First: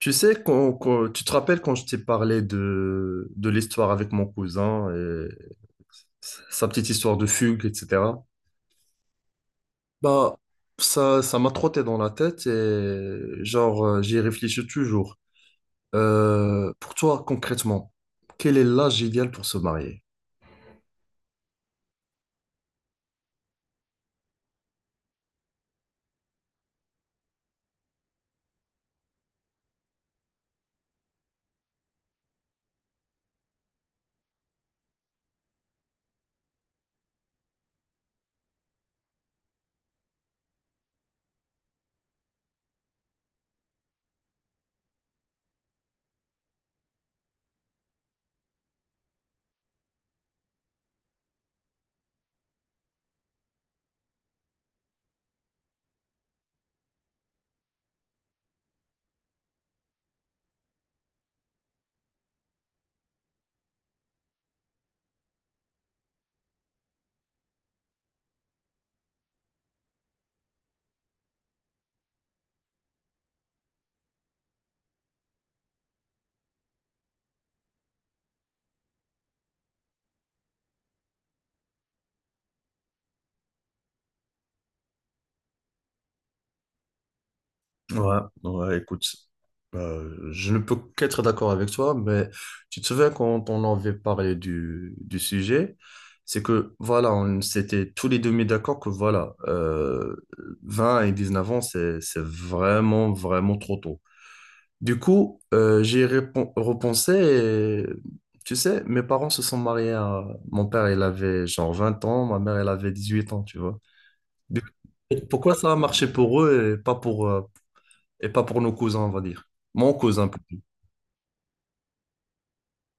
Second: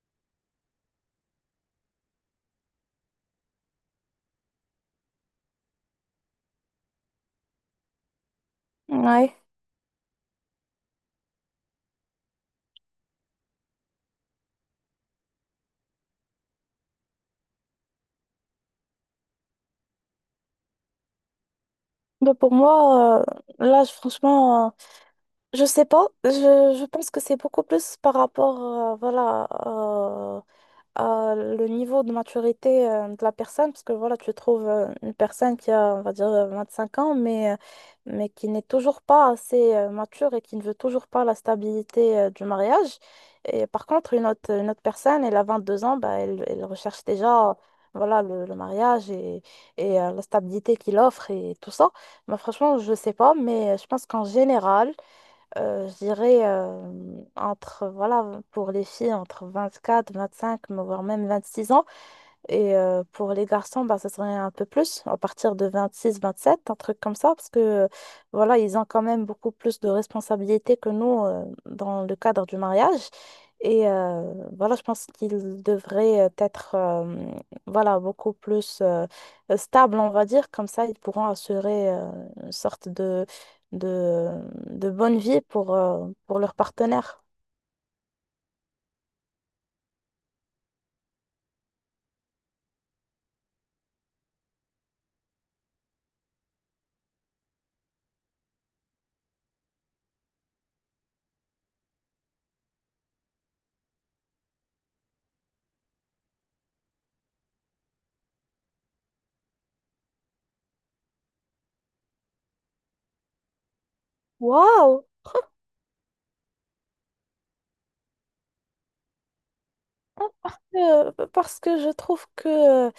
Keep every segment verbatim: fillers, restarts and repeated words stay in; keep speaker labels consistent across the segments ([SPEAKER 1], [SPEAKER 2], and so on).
[SPEAKER 1] Tu sais, quand, quand- tu te rappelles quand je t'ai parlé de, de l'histoire avec mon cousin et sa petite histoire de fugue, et cetera.
[SPEAKER 2] Ouais.
[SPEAKER 1] Bah, ça, ça m'a trotté dans la tête et genre, euh, j'y réfléchis toujours. Euh, pour toi, concrètement, quel est l'âge idéal pour se marier?
[SPEAKER 2] Mais pour moi, euh, là, je- franchement, euh, je sais pas. Je, je pense que c'est beaucoup plus par rapport, euh, voilà, euh, à le niveau de maturité euh, de la personne, parce que voilà, tu trouves euh, une personne qui a, on va dire, euh, vingt-cinq ans, mais, euh, mais qui n'est toujours pas assez euh, mature et qui ne veut toujours pas la stabilité euh, du mariage. Et par contre, une autre, une autre personne, elle a vingt-deux ans. Bah, elle, elle recherche déjà voilà, le, le mariage et, et euh, la stabilité qu'il offre et tout ça. Bah, franchement, je sais pas, mais euh, je pense qu'en général, euh, je dirais euh, entre, voilà, pour les filles, entre vingt-quatre, vingt-cinq, mais voire même vingt-six ans. Et euh, pour les garçons, bah, ça serait un peu plus, à partir de vingt-six, vingt-sept, un truc comme ça, parce que euh, voilà, ils ont quand même beaucoup plus de responsabilités que nous euh, dans le cadre du mariage. Et euh, voilà, je pense qu'ils devraient être euh, voilà, beaucoup plus euh, stables, on va dire. Comme ça, ils pourront assurer euh, une sorte de, de, de bonne vie pour, euh, pour leur partenaire.
[SPEAKER 1] Ouais, ouais, écoute, euh, je ne peux qu'être d'accord avec toi, mais tu te souviens quand on avait parlé du, du sujet, c'est que voilà, on s'était tous les deux mis d'accord que voilà, euh, vingt et neuf ans, c'est, c'est vraiment, vraiment trop tôt. Du coup, euh, j'ai répon- repensé et tu sais, mes parents se sont mariés à... Mon père, il avait genre vingt ans, ma mère, elle avait dix huit ans, tu vois. Du- coup,
[SPEAKER 2] Waouh!
[SPEAKER 1] Pourquoi ça a marché pour eux et pas pour, euh, et pas pour nos cousins, on va dire. Mon cousin plutôt.
[SPEAKER 2] que, parce que je trouve que euh,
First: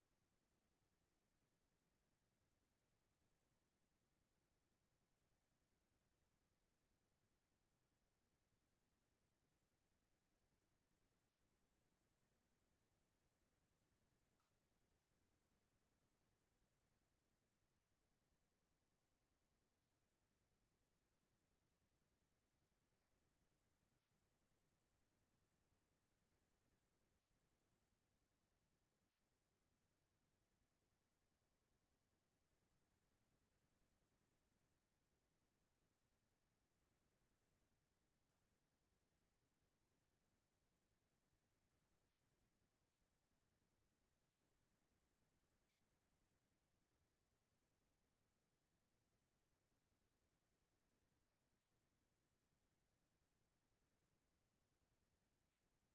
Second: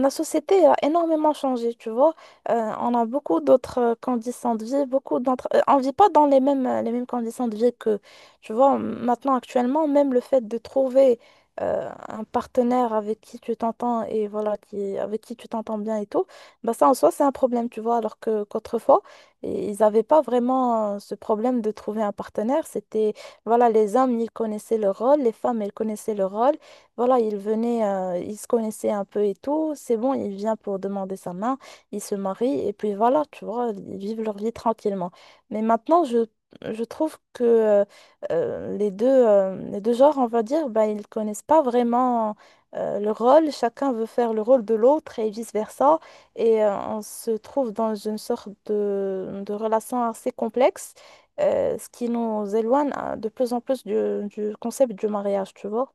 [SPEAKER 2] la société a énormément changé, tu vois. Euh, on a beaucoup d'autres euh, conditions de vie, beaucoup d'entre... euh, on vit pas dans les mêmes, euh, les mêmes conditions de vie que, tu vois, maintenant, actuellement. Même le fait de trouver euh, un partenaire avec qui tu t'entends et voilà, qui, avec qui tu t'entends bien et tout, bah ça en soi, c'est un problème, tu vois, alors que qu'autrefois, ils n'avaient pas vraiment euh, ce problème de trouver un partenaire. C'était, voilà, les hommes, ils connaissaient leur rôle, les femmes, elles connaissaient leur rôle. Voilà, il venait, euh, il se connaissait un peu et tout. C'est bon, il vient pour demander sa main, il se marie et puis voilà, tu vois, ils vivent leur vie tranquillement. Mais maintenant, je, je trouve que euh, euh, les deux, euh, les deux genres, on va dire, ben, ils connaissent pas vraiment euh, le rôle. Chacun veut faire le rôle de l'autre et vice-versa. Et euh, on se trouve dans une sorte de, de relation assez complexe, euh, ce qui nous éloigne euh, de plus en plus du, du concept du mariage, tu vois.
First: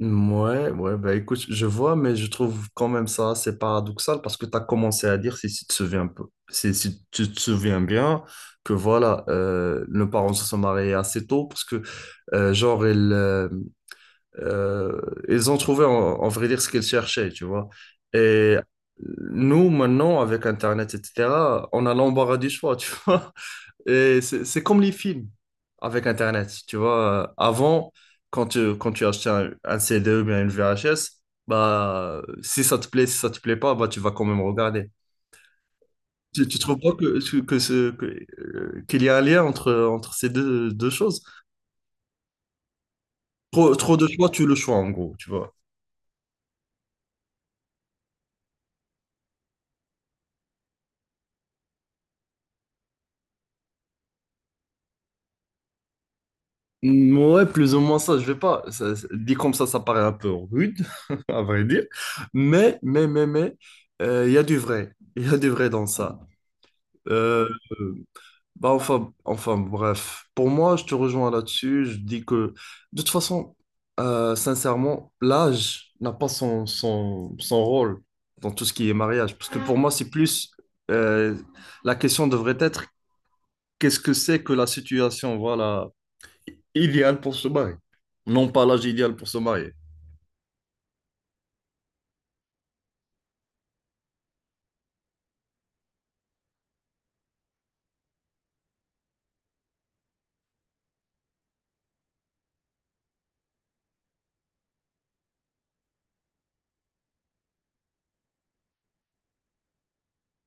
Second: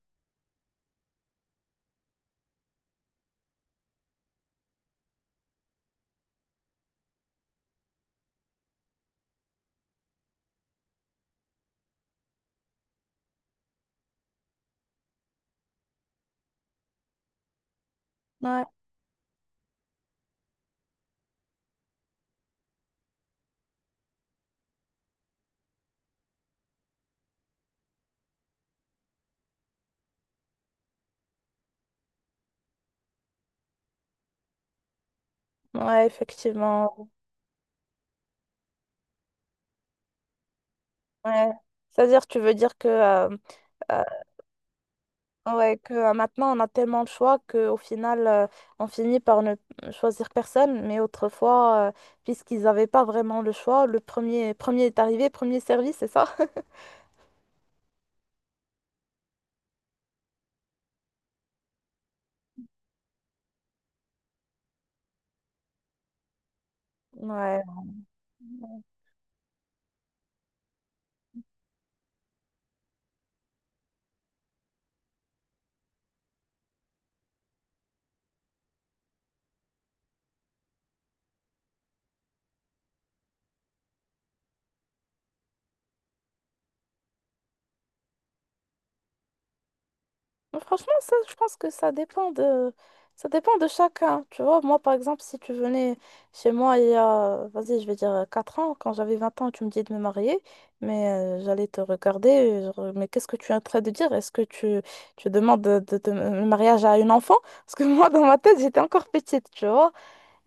[SPEAKER 1] Ouais, ouais, bah écoute, je vois, mais je trouve quand même ça assez paradoxal parce que tu as commencé à dire, si, si tu te souviens un peu, si, si tu te souviens bien, que voilà, euh, nos parents se sont mariés assez tôt parce que, euh, genre, ils, euh, euh, ils ont trouvé, en, en vrai dire, ce qu'ils cherchaient, tu vois. Et nous, maintenant, avec Internet, et cetera, on a l'embarras du choix, tu vois. Et c'est c'est comme les films avec Internet. Tu vois, Euh, avant, quand tu, quand tu achetais un, un C D ou bien une V H S, bah, si ça te plaît, si ça te plaît pas, bah, tu vas quand même regarder.
[SPEAKER 2] Ouais,
[SPEAKER 1] Tu, tu trouves pas
[SPEAKER 2] effectivement.
[SPEAKER 1] que, que ce, que, euh, qu'il y a un lien entre, entre ces deux, deux choses?
[SPEAKER 2] Ouais. C'est-à-dire, tu veux dire que, euh,
[SPEAKER 1] Trop, trop
[SPEAKER 2] euh,
[SPEAKER 1] de choix, tu le choix, en gros, tu vois.
[SPEAKER 2] ouais, que euh, maintenant, on a tellement de choix qu'au final, euh, on finit par ne choisir personne. Mais autrefois, euh, puisqu'ils n'avaient pas vraiment le choix, le premier, premier est arrivé, premier servi, c'est ça?
[SPEAKER 1] Mm, ouais, plus ou moins ça, je vais pas. ça- ça- dit comme ça, ça paraît un peu rude, à vrai dire. Mais, mais, mais, mais, euh, il y a du vrai. Il y a du vrai dans ça. Euh,
[SPEAKER 2] Ouais.
[SPEAKER 1] Bah enfin, enfin, bref, pour moi, je te rejoins là-dessus. Je dis que, de toute façon, euh, sincèrement, l'âge n'a pas son, son, son rôle dans tout ce qui est mariage. Parce que pour moi, c'est plus, euh, la question devrait être, qu'est-ce que c'est que la situation, voilà, idéale pour se marier? Non pas l'âge idéal pour se marier.
[SPEAKER 2] Mais Franchement, ça, je pense que ça dépend de, ça dépend de chacun. Tu vois, moi, par exemple, si tu venais chez moi il y a, vas-y, je vais dire quatre ans, quand j'avais vingt ans, tu me disais de me marier, mais euh, j'allais te regarder, genre, mais qu'est-ce que tu es en train de dire? Est-ce que tu, tu demandes de, de- de- le mariage à une enfant? Parce que moi, dans ma tête, j'étais encore petite, tu vois.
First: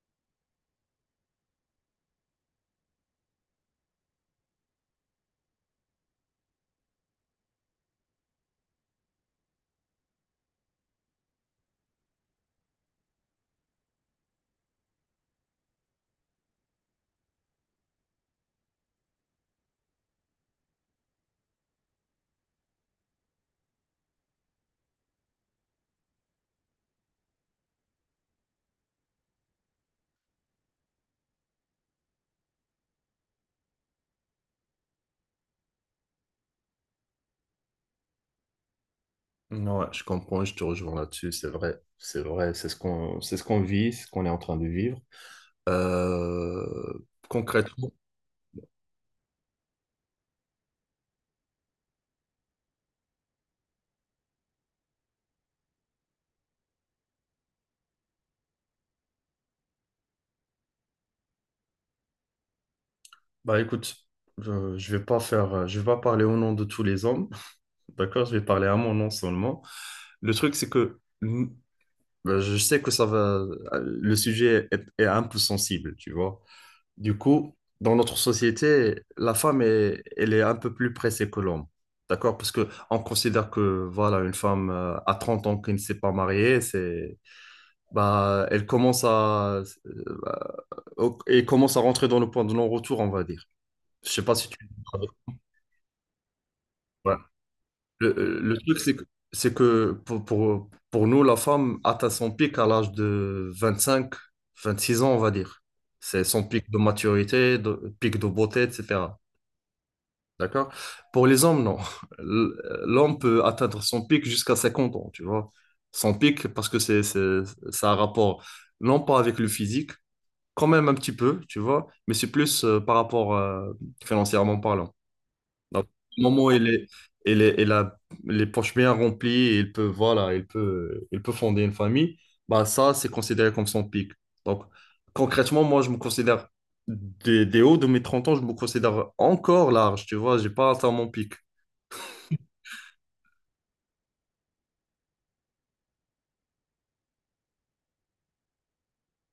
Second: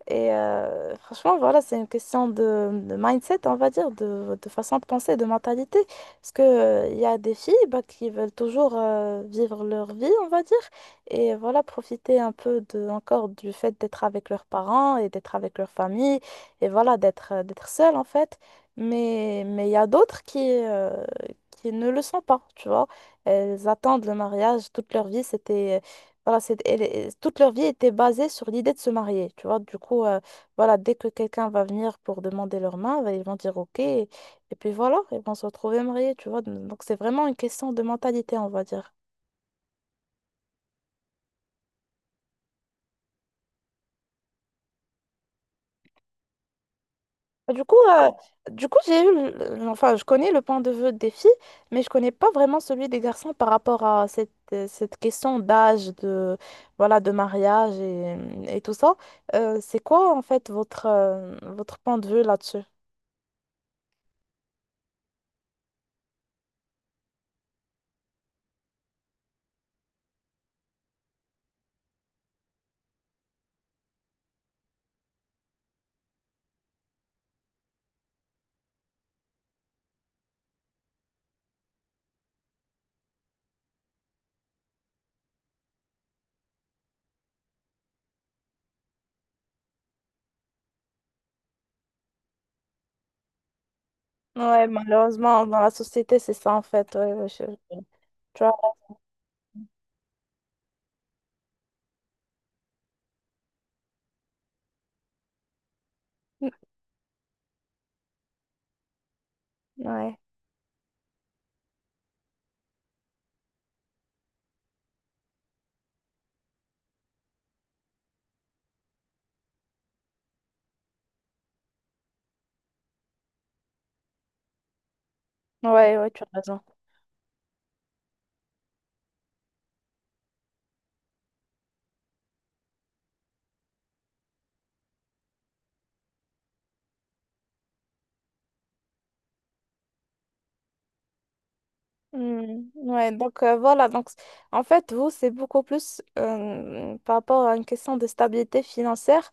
[SPEAKER 2] Et euh, franchement, voilà, c'est une question de, de mindset, on va dire, de, de façon de penser, de mentalité. Parce que, euh, il y a des filles bah, qui veulent toujours euh, vivre leur vie, on va dire, et voilà, profiter un peu de, encore du fait d'être avec leurs parents et d'être avec leur famille, et voilà, d'être euh, d'être seule, en fait. Mais mais il y a d'autres qui, euh, qui ne le sont pas, tu vois. Elles attendent le mariage toute leur vie. C'était voilà, c'est, elle est- toute leur vie était basée sur l'idée de se marier, tu vois. Du coup, euh, voilà, dès que quelqu'un va venir pour demander leur main, bah, ils vont dire OK. Et, et puis voilà, ils vont se retrouver mariés, tu vois. Donc c'est vraiment une question de mentalité, on va dire.
[SPEAKER 1] Ouais, je comprends, je te rejoins là-dessus, c'est vrai. C'est vrai, c'est ce qu'on, c'est ce qu'on vit, ce qu'on est en train de vivre. Euh,
[SPEAKER 2] Bah, Du coup,
[SPEAKER 1] Concrètement.
[SPEAKER 2] euh, du coup, j'ai eu, le- le- enfin, je connais le point de vue des filles, mais je connais pas vraiment celui des garçons par rapport à cette, euh, cette question d'âge, de, voilà, de mariage et, et tout ça. Euh, c'est quoi, en fait, votre, euh, votre point de vue là-dessus?
[SPEAKER 1] Bah écoute, je, je vais pas faire, euh, je vais pas parler au nom de tous les hommes, d'accord? Je vais parler à mon nom seulement. Le truc, c'est que mm, bah, je sais que ça va, euh, le sujet est, est un peu sensible, tu vois. Du coup, dans notre société, la femme est, elle est un peu plus pressée que l'homme. D'accord? Parce que on considère que voilà, une femme euh, à trente ans qui ne s'est pas mariée, c'est bah elle commence à euh, bah, au- elle commence à rentrer dans le point de non-retour, on va dire. Je sais pas si tu...
[SPEAKER 2] Ouais, malheureusement, dans la société, c'est ça en fait. Ouais,
[SPEAKER 1] Ouais.
[SPEAKER 2] ouais, je-
[SPEAKER 1] Le, euh,
[SPEAKER 2] tu
[SPEAKER 1] le
[SPEAKER 2] vois.
[SPEAKER 1] truc c'est que c'est que pour, pour, pour nous la femme atteint son pic à l'âge de vingt cinq vingt six ans, on va dire. C'est son pic de maturité, de, pic de beauté, et cetera.
[SPEAKER 2] Ouais,
[SPEAKER 1] D'accord? Pour les hommes, non. L- L'homme peut atteindre son pic jusqu'à cinquante ans, tu vois. Son pic, parce que c'est, c'est, ça a un rapport, non pas avec le physique, quand même un petit peu, tu vois, mais c'est plus euh, par rapport euh, financièrement parlant.
[SPEAKER 2] ouais, ouais,
[SPEAKER 1] Au
[SPEAKER 2] tu as
[SPEAKER 1] moment où
[SPEAKER 2] raison.
[SPEAKER 1] il est, il est- il a les poches bien remplies, et il peut, voilà, il peut, il peut fonder une famille, bah ça, c'est considéré comme son pic. Donc, concrètement, moi, je me considère des, des hauts de mes trente ans, je me considère encore large, tu vois, j'ai pas atteint mon pic.
[SPEAKER 2] Hmm, Ouais, donc euh, voilà, donc c- en fait, vous, c'est beaucoup plus euh, par rapport à une question de stabilité financière.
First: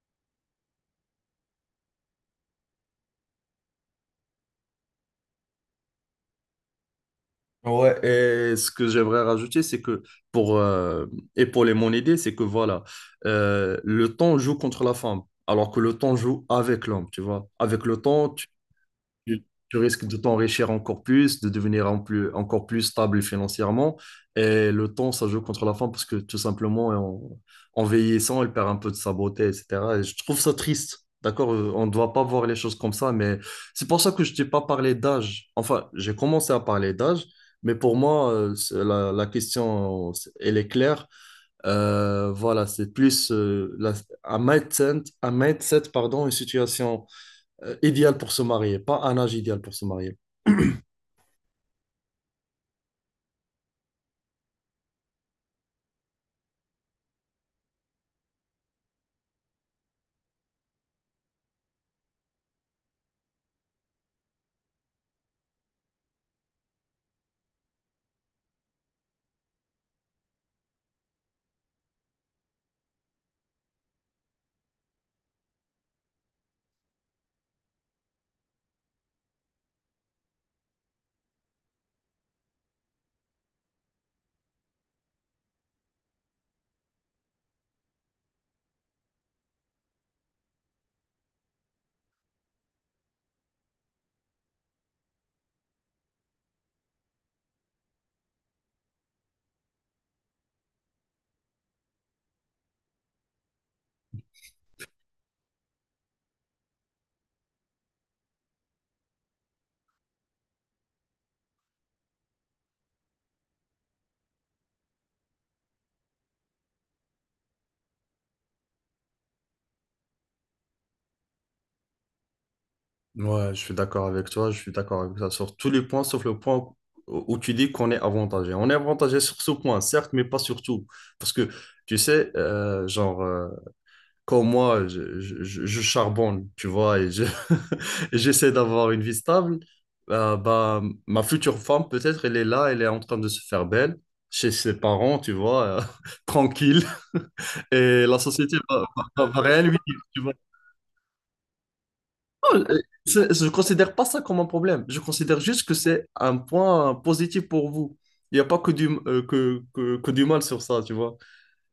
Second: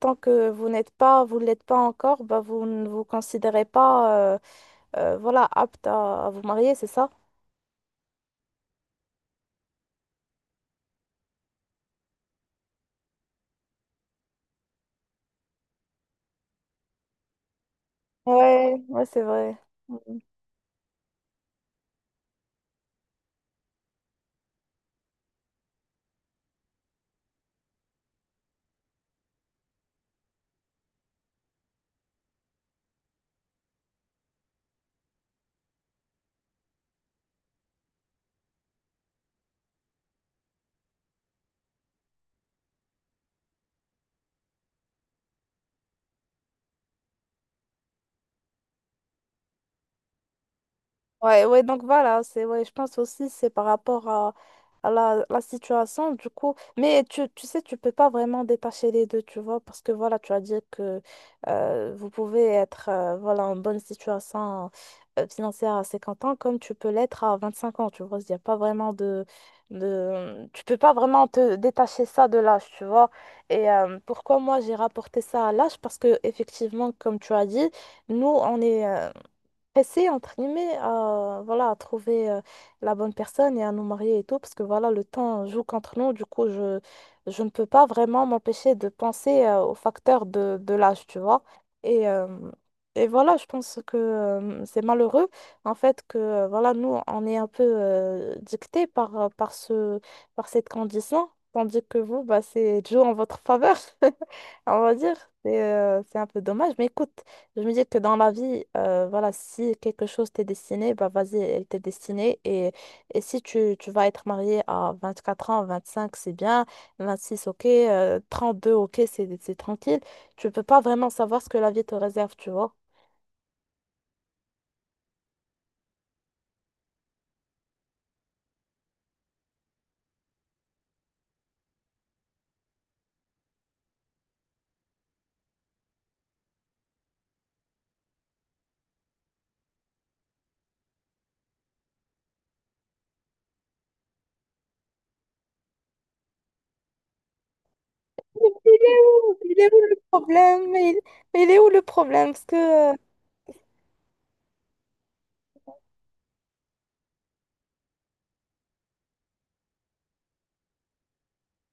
[SPEAKER 2] Tant que vous n'êtes pas, vous ne l'êtes pas encore, bah, vous ne vous considérez pas euh, euh, voilà, apte à, à vous marier, c'est ça?
[SPEAKER 1] Ouais, et ce que j'aimerais rajouter, c'est que pour euh, épauler mon idée, c'est que voilà, euh, le temps joue contre la femme, alors que le temps joue avec l'homme, tu vois. Avec le temps, tu,
[SPEAKER 2] Ouais, ouais, c'est vrai.
[SPEAKER 1] tu risques de
[SPEAKER 2] Mmh.
[SPEAKER 1] t'enrichir encore plus, de devenir en plus, encore plus stable financièrement. Et le temps, ça joue contre la femme parce que tout simplement, en, en vieillissant, elle perd un peu de sa beauté, et cetera. Et je trouve ça triste. D'accord. Euh, on ne doit pas voir les choses comme ça, mais c'est pour ça que je t'ai pas parlé d'âge. Enfin, j'ai commencé à parler d'âge, mais pour moi, euh, c'est- la la, question, euh, c'est- elle est claire. Euh, voilà, c'est plus euh, la- un mindset, un mindset, pardon, une situation euh, idéal pour se marier, pas un âge idéal pour se marier.
[SPEAKER 2] Ouais, ouais, donc voilà, c'est, ouais, je pense aussi c'est par rapport à, à la, la situation, du coup. Mais tu, tu sais, tu peux pas vraiment détacher les deux, tu vois, parce que voilà, tu as dit que euh, vous pouvez être euh, voilà, en bonne situation euh, financière à cinquante ans, comme tu peux l'être à vingt-cinq ans, tu vois. Il y a pas vraiment de, de... Tu peux pas vraiment te détacher ça de l'âge, tu vois. Et euh, pourquoi moi j'ai rapporté ça à l'âge? Parce que, effectivement, comme tu as dit, nous, on est, euh, pressés, entre guillemets, à, voilà, à trouver euh, la bonne personne et à nous marier et tout, parce que voilà, le temps joue contre nous. Du coup, je, je ne peux pas vraiment m'empêcher de penser euh, au facteur de, de l'âge, tu vois. Et, euh, et voilà, je pense que euh, c'est malheureux, en fait, que euh, voilà, nous, on est un peu euh, dictés par, euh, par ce, par cette condition, tandis que vous, bah, c'est joue en votre faveur, on va dire. C'est euh, c'est un peu dommage, mais écoute. Je me dis que dans la vie, euh, voilà, si quelque chose t'est destiné, bah vas-y, elle t'est destinée. Et, et si tu, tu vas être marié à vingt-quatre ans, vingt-cinq, c'est bien, vingt-six, ok, euh, trente-deux, ok, c'est c'est tranquille. Tu peux pas vraiment savoir ce que la vie te réserve, tu vois.
[SPEAKER 1] Ouais, je suis d'accord avec toi, je suis d'accord avec ça sur tous les points, sauf le point où où tu dis qu'on est avantagé. On est avantagé sur ce point, certes, mais pas sur tout. Parce que, tu sais, euh, genre, euh, quand moi, je, je- je- je charbonne, tu vois, et je- et j'essaie d'avoir une vie stable, euh, bah, ma future femme, peut-être, elle est là, elle est en train de se faire belle, chez ses parents, tu vois, euh, tranquille, et la société
[SPEAKER 2] Il
[SPEAKER 1] va,
[SPEAKER 2] est
[SPEAKER 1] va,
[SPEAKER 2] où?
[SPEAKER 1] va
[SPEAKER 2] Il
[SPEAKER 1] rien
[SPEAKER 2] est
[SPEAKER 1] lui
[SPEAKER 2] où le
[SPEAKER 1] dire, tu...
[SPEAKER 2] problème? Mais il, mais il est où le problème? Parce
[SPEAKER 1] Oh, euh,
[SPEAKER 2] que, euh,
[SPEAKER 1] c'est- je ne considère pas ça comme un problème. Je considère juste que c'est un point positif pour vous. Il n'y a pas que du, euh, que, que, que du mal sur ça, tu vois.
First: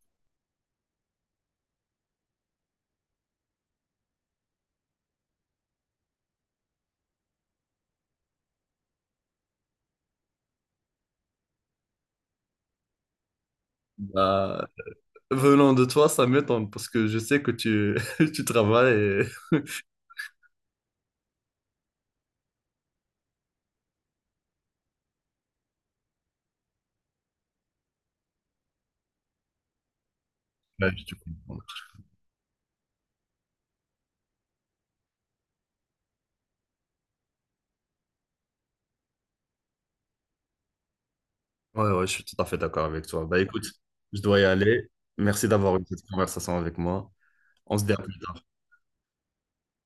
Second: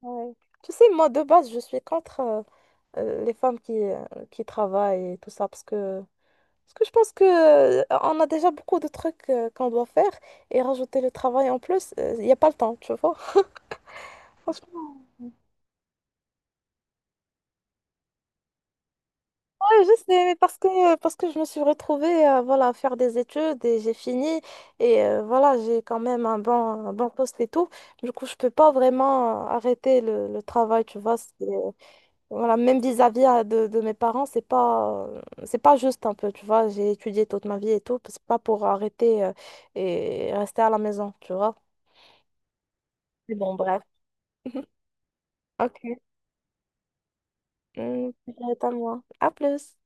[SPEAKER 2] Ouais. Tu sais, moi, de base, je suis contre euh, euh, les femmes qui, euh, qui travaillent et tout ça, parce que Parce que je pense que, euh, on a déjà beaucoup de trucs euh, qu'on doit faire et rajouter le travail en plus, il n'y a pas le temps, tu vois.
[SPEAKER 1] Bah,
[SPEAKER 2] Franchement,
[SPEAKER 1] venant de toi, ça m'étonne parce que je sais que tu, tu travailles et...
[SPEAKER 2] ouais, je sais, mais parce que, euh, parce que je me suis retrouvée euh, voilà, à faire des études et j'ai fini et euh, voilà, j'ai quand même un bon, un bon poste et tout. Du coup, je peux pas vraiment euh, arrêter le, le travail,
[SPEAKER 1] Ouais,
[SPEAKER 2] tu
[SPEAKER 1] je te
[SPEAKER 2] vois. c'est-
[SPEAKER 1] comprends.
[SPEAKER 2] euh, Voilà, même vis-à-vis euh, de, de mes parents, c'est pas, euh, c'est pas juste un peu, tu vois. J'ai étudié toute ma vie et tout, c'est pas pour arrêter euh, et rester à la maison, tu vois.
[SPEAKER 1] Ouais, ouais, je suis tout à fait d'accord avec toi.
[SPEAKER 2] Mais
[SPEAKER 1] Bah
[SPEAKER 2] bon,
[SPEAKER 1] écoute,
[SPEAKER 2] bref.
[SPEAKER 1] je dois y
[SPEAKER 2] Mhm.
[SPEAKER 1] aller. Merci d'avoir
[SPEAKER 2] Ok.
[SPEAKER 1] eu cette conversation avec moi. On se dit à
[SPEAKER 2] Mm,
[SPEAKER 1] plus
[SPEAKER 2] je
[SPEAKER 1] tard.
[SPEAKER 2] vais être à moi. À plus.